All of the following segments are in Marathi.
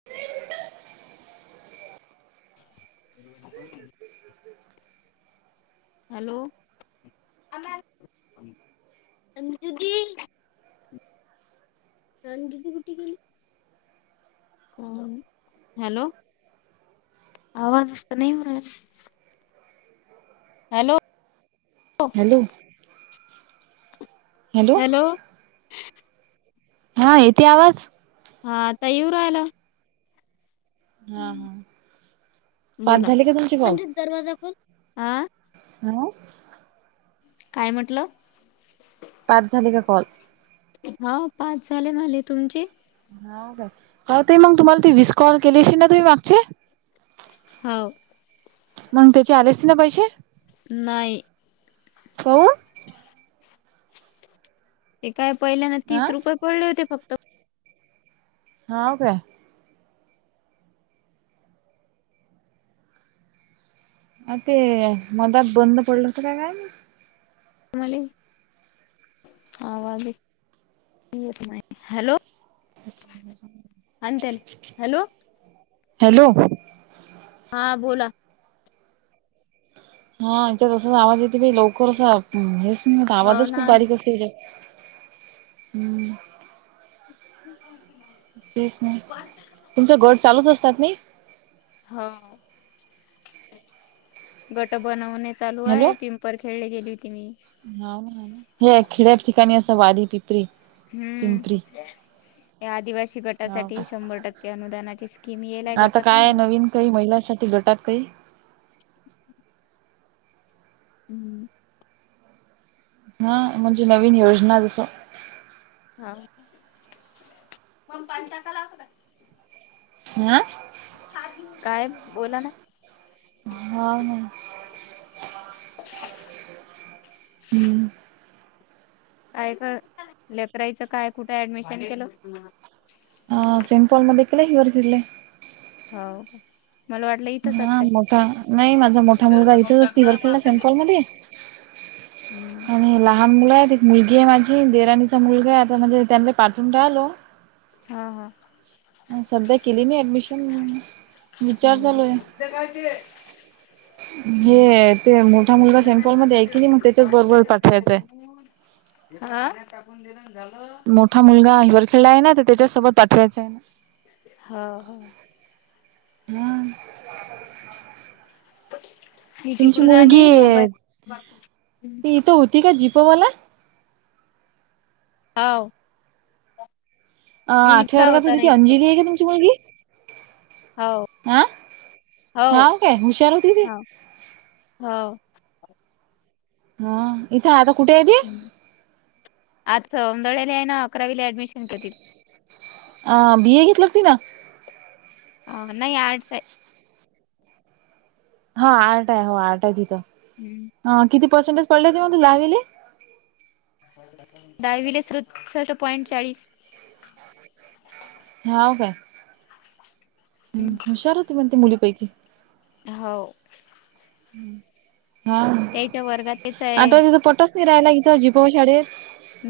[inaudible] [inaudible] हॅलो अंजुदीदी अंजु दि कुठे गेली कोण हॅलो आवाजच त नाही येवून राहिला. हॅलो हॅलो हॅलो हा येेते आवाज? हा आता येऊ राहिला. हा हा. पाच बोला. झाले का तुमचे कॉल म्हणजे दरवाजा पण हा ह काय म्हटलं? पाच झाले का कॉल? हा पाच झाले माले तुमचे. हाव काय हा तई मग तुम्हाला ते विस कॉल केले असेल ना तुम्ही मागचे. हाव. मंग त्याचे आले असतील ना पैशे. नाही. कौन हे काय पहिल्यांदा आ तीस रुपये पडले होते फक्त. हाव काय. आ ते मदात बंद पडलं होत का काय माहित? मले आवाजचं येत नाही हॅलो. आण त्याले हॅलो. हॅलो हां बोला. हा याच्यात असंच आवाज येतो बाई लवकर अस हेच नाही होत हो आवाजच खूप ना बारीक अस ह्यज्यात हम्म. [unintelligible] तेच ना तुमचं गट चालूच असतात नाई. हाव गट बनवणे चालू हॅलो आहे पिंपरखेळले गेली होती मी. हाव ना हे खेड़्याच्या ठिकाणी असं वारी पिपरी पिंपरी हम्म. या आदिवासी हो गटासाठी का शंभर टक्के अनुदानाची स्कीम येलय आता काय गटातून. नवीन काही महिलांसाठी गटात काही हम्म. हा म्हणजे नवीन योजना जसं हाव ना मग पाणी टाकायला असतो काय? आ काय बोला ना. हा हं हं. [inaudible] ना काय क लेकराईचं काय कुठे ऍडमिशन केलं? ह पिंपळमध्ये केल हिअर फिरले हाव का? मला वाटलं इ हा मोठा नाही माझा मोठा मुलगा इथेच असती वरखेडला सेमपल मध्ये. आणि लहान मुलय आहे ते मुलगी आहे माझी देराणीचा मुलगा आहे आता म्हणजे त्यांना पाठवून राहिलो. हा हा. सध्या केलीली मी ऍडमिशन. विचार हम्म चालू आहे धुतले काय ते. हे अ ते मोठा मुलगा सेम्पल मध्ये आहे की नाही मग त्याच्याच बरोबर पाठवायचंय. हा. मोठा मुलगा वरखेडला आहे ना तर त्याच्याचसोबत पाठवायच आहे. हा हा. हम्म. मी तुमची तिकडून मुलगी आली मोबाईल ती इथं होती का जिपवाला? हावं. अ आठवा वर्गाात होती ती अंजली आहे का तुमची मुलगी? हाव आ हो हाव काय हुशार होती कि ती हाव. हा इथं आता कुठे आहेे ती? आज सौदळ्याला आहे ना अकरावीला ऍडमिशन करतील. अ बी ए घेतलं तीनं. आ नाही आर्टस् आहे. हा आर्ट आहे हो आर्ट आहे तिथं. हम्म. हा किती पर्संटेज पडले तेव्हा तुला दहावीले? दहावीला सदुसष्ठ पॉइंट चाळीस. हाव काय हम हुशार होती पण ती मुलीपैकी. हाव. ह हा हं त्याच्या वर्गात तेच आता आहे तिथं पटचं नाई राहिला त्या जी प वा शाळेत.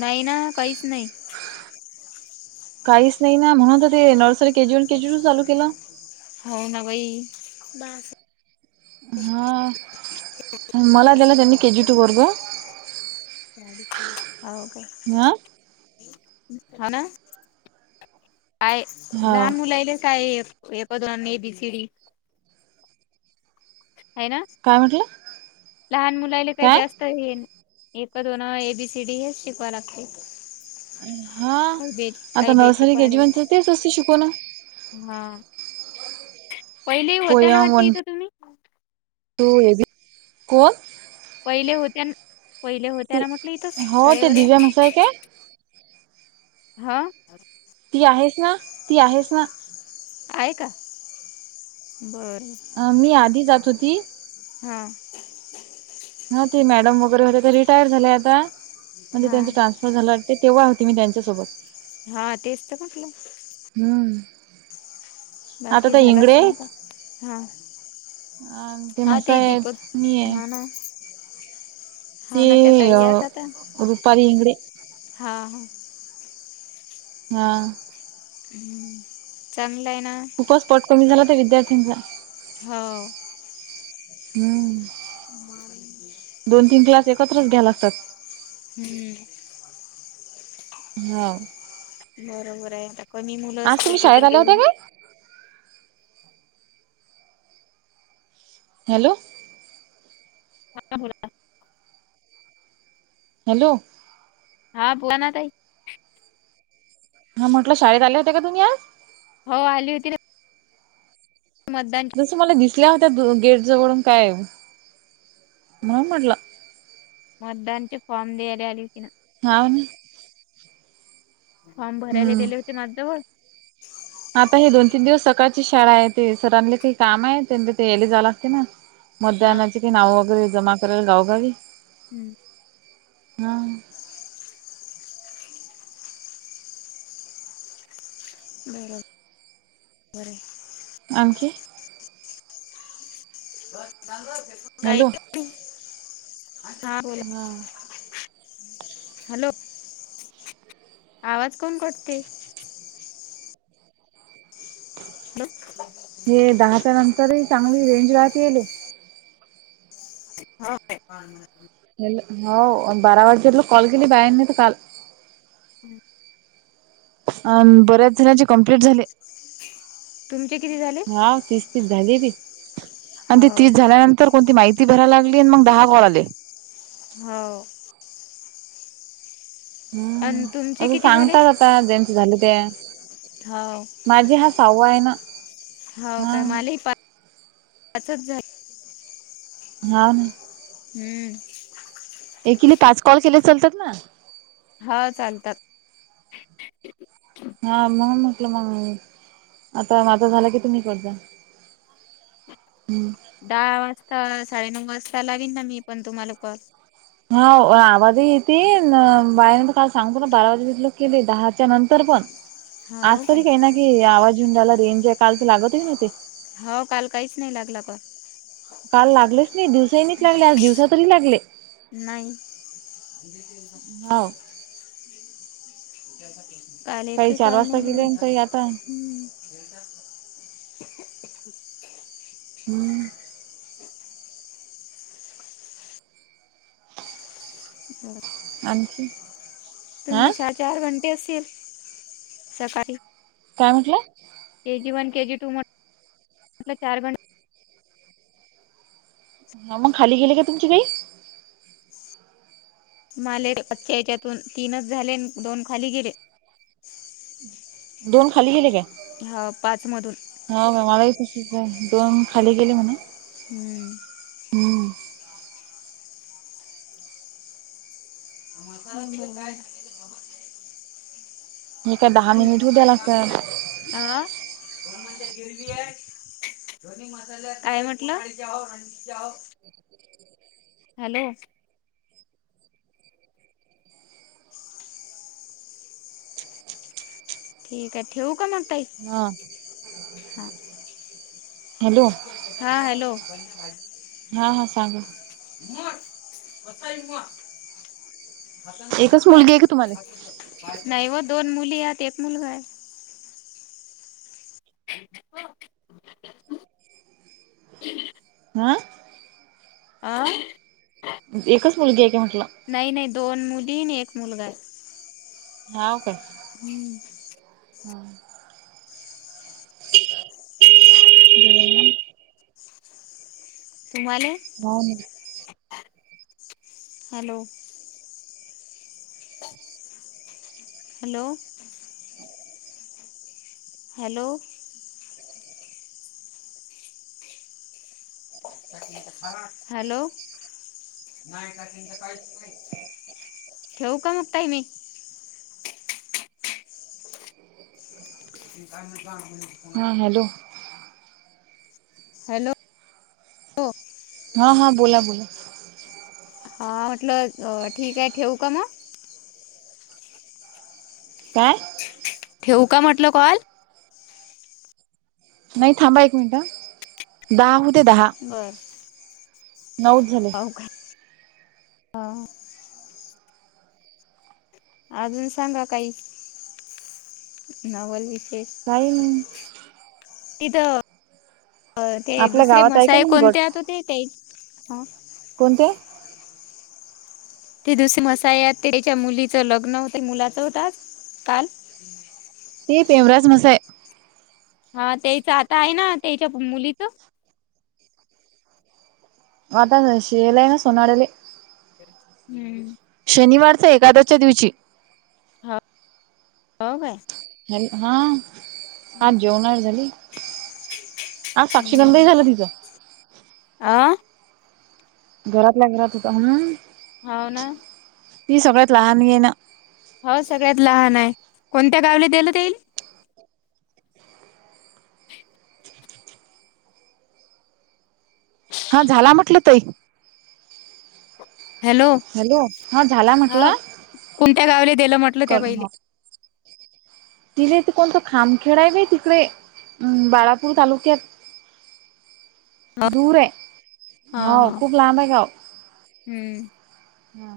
नाही ना काहीच नाही. काहीच नाही ना म्हणून तर ते nursery KG one KG two चालू केलं. हाव ना बाई. हा मला दिला त्यांनी केजी टू वर्ग. [inaudible] हाव का? आ हाव ना आहे हा लहान मुलांयले काय एक दोन अण ए बी सी डी. हाय ना काय म्हटलं लहान मुलाले काही काय जास्त तर ये एक दोन ए बी सी डी हेच शिकवाय लागते त अ हा आता बेचे नर्सरी पाडे केजीमध्ये तर तेच असते शिकवण. हा. पहिली ही होत्या ना वाटते इथं तुम्ही? तू हे बी कोण? पहिले होत्या न पहिले होत्या ती ना म्हटलं इथं हो ते शाळेवरे. दिव्या म्हसाय काय हा. ती आहेच ना ती आहेच ना. आहे का बर बर. अ मी आधी जात होती. हा. हा ते मॅडम वगैरे होत्या त्या रिटायर झाले आता म्हणजे हा त्यांच टान्स फर झालं वाटतय तेव्हा होती मी त्यांच्यासोबत. हा तेच तर म्हटलं. हम्म. आता बाकी त्या झाला इंगडे आहेत स्वयंपाक हा. हा ते म्हसाय दीपक आहेत मी आहे हा ना. हाव ते ना त्या ताई अ येत होत्या रुपाली इंगडे हा हा. हा. हम चांगलंय ना. खूपचं पट कमी झाला तर विद्यार्थींचा. हाव. हम्म दोन तीन क्लास एकत्रच घ्याय लागतात. हम्म. हा. बरोबर आहे आता कमी मुलं आज तुम्ही असतील शाळेत तर आल्या त्या होत्या काय? हॅलो हां बोला. हॅलो हा बोला ना ताई. हा म्हटलं शाळेत आल्या होते का तुम्ही आज? हो आली होती ना. मतदान तस मला दिसल्या होत्या गेट जवळून काय म्हणून म्हटलं. मतदानचे फॉर्म दियाला आली होती ना. हाव ना. फॉर्म भरायला हम्म. देले होते माझजवळ. आता हे दोन तीन दिवस सकाळचीचं शाळा आहे ते सरांले काही काम आहे त्यां ते यले जायला लागते ना. हा मतदानाचे कि नाव वगैरे जमा कराय [unintelligible] हम्म. हा. [inaudible] बरो बर हाय. आणखी? [unintelligible] हॅलो हा बोला. हा हॅलो, आवाज का म्हणून कटते? हॅलो हे दहाच्या नंतरही चांगली रेंज राहते येले. [unintelligible] हल हो आणि बारा वाजेतलं कॉल केली बायांनी तर काल हम्म. अ बऱ्याच जणांची कंप्लीट झाले. तुमचे किती झाले? हा तिस ती झाली की आणि ती हो तीस झाल्यानंतर कोणती माहित ती भराय लागली आणि मग दहा कॉल आले. हो. हम्म आणि तुमचे तसे किती झाले? सांगतात आता ज्यांच झालं ते. हाव. माझे हा सहावा आहे ना. हो हा काय? मलाही पा पाचच झाल. हा. हम्म. एकीले पाच कॉल केले चालतात ना? हा चालतात. हा मणून म्हटलं मग, आता माझ झालं की तुम्ही करत जा. हम्म. दहा वाजता, साडेनऊ वाजता लावीन ना मी पण तुम्हाला कॉल. हा व आवाज येते अन बायाने काल सांगतो ना बारा वाजे [unintelligible] केले दहाच्या नंतर पण. हाव आज काय? तरी काही ना काही आवाज येऊन राहिला रेंज आहे. काल तर लागतच न्हवते. हो काल काहीच नाही लागला का? काल लागलेच नाही, दिवसानीच लागले आज दिवसा तरी लागले. नाही. हाव काल काही एकही चार कॉल वाजता नाही गेले आणि झाला, काही आता हम्म. [unintelligible] [unintelligible] हम्म. [inaudible] झालं का? आणखी? हा तुमची चार [unintelligible] असेल सकाळी. काय म्हंटला? केजी वन, केजी टू [unintelligible] चार घन हा मग खाली गेले का तुमची काही? मालेर आजच्या याच्यातून तीनच झाले आन दोन खाली गेले. दोन खालीे गेले काय? हो, पाच मधून. हो बाई मलाही तसेच झाले, दोन खाली गेले म्हणे. हम्म. हम्म. [unintelligible] हे काय दहा मिनिट हो द्याय लागता. आ. काय म्हटलं? हॅलो. ठीक आहे, ठेव का मग ताई? हा हा. हॅलो हा हॅलो. हा हा सांगा. [unintelligible] एकच मुलगी आहे का तुम्हाला नाही ओ दोन मुली हायत, एक मुलगा हाय. हो. अं. आ एकच मुलगी आहे की म्हटलं. नाही नाही दोन मुली आणि एक मुलगा हाय. हाव काय, हा. [inaudible] तुम्हाले? हो ना हॅलो. हॅलो. हॅलो. हॅलो. ठेऊ का मग ताई मी? [unintelligible] हा, हॅलो. हॅलो [unintelligible] हा हा, बोला बोला. हा म्हटलं अ ठीक आहे ठेवू का मग? काय? ठेऊ का म्हटलं कॉल? नाही थांबा एक मिनटं हा, दहा होऊदे दहा. नऊच झाले हाव काय? हा. अजून सांगा काही, नवल विशेष. काही नाही. तिथं ते आपल्या दुसरे गावात आहे का मसाये, मग कोणते गट आत होते ते? कोणते? ते दुसरी मसाई आहेत तेच्या मुलीचं लग्न होतं की, मुलाचं होत आज काल. ते पेवराज मसाय. हा तेच आता आहे ना, तेच्या मुलीचं? आता शेयेले आयना सोनारले. हम्म. शनिवारचं एकादसच्या दिवशी. हा, हो काय. हॅलो, हा. आज हम्म जेवणाळ झाली? आज साक्षीगंधही झालं तिचं. आ? घरातल्या घरात होता हं. होव ना. ती सगळ्यात लहान येना. हो सगळ्यात लहान आहे, कोणत्या गावला दिल तेईल? हा झाला म्हटलं ताई. हॅलो, हॅलो हा झाला हा. म्हटलं कोणत्या गावले देलं म्हटलं त्या कर बाईले? तिले इथं कोणतं खामखेड आहे ना तिकडे बाळापूर तालुक्यात. [inaudible] दूर हा आहे हो हा खूप लांब आहे गावं. हम्म हा.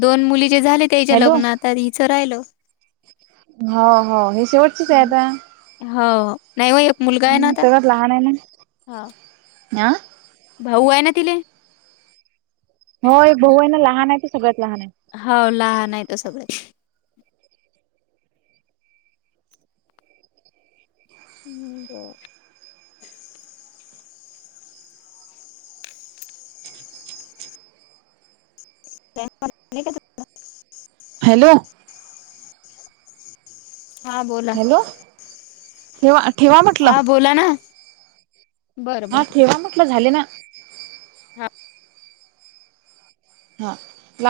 दोन मुली चे झाले त्याच्या लग्न आता हिचं राहिलं. हो, हो. ही शेवटचीच आहे आता. हो. नाही ओ एक मुलगा आहे ना हम् आता. आ? भाऊ आहे ना तिले. होय एक भाऊ आहे ना लहान आहे ते सगळ्यात लहान आहे. हो लहान आहे तो सगळ्यात. हम्म बर. [unintelligible] हॅलो. हा बोला, हॅलो ठेवा ठेवा म्हटलं हा बोला ना. बरं हा बरं ठेवा म्हटलं झाले ना. हा. हा.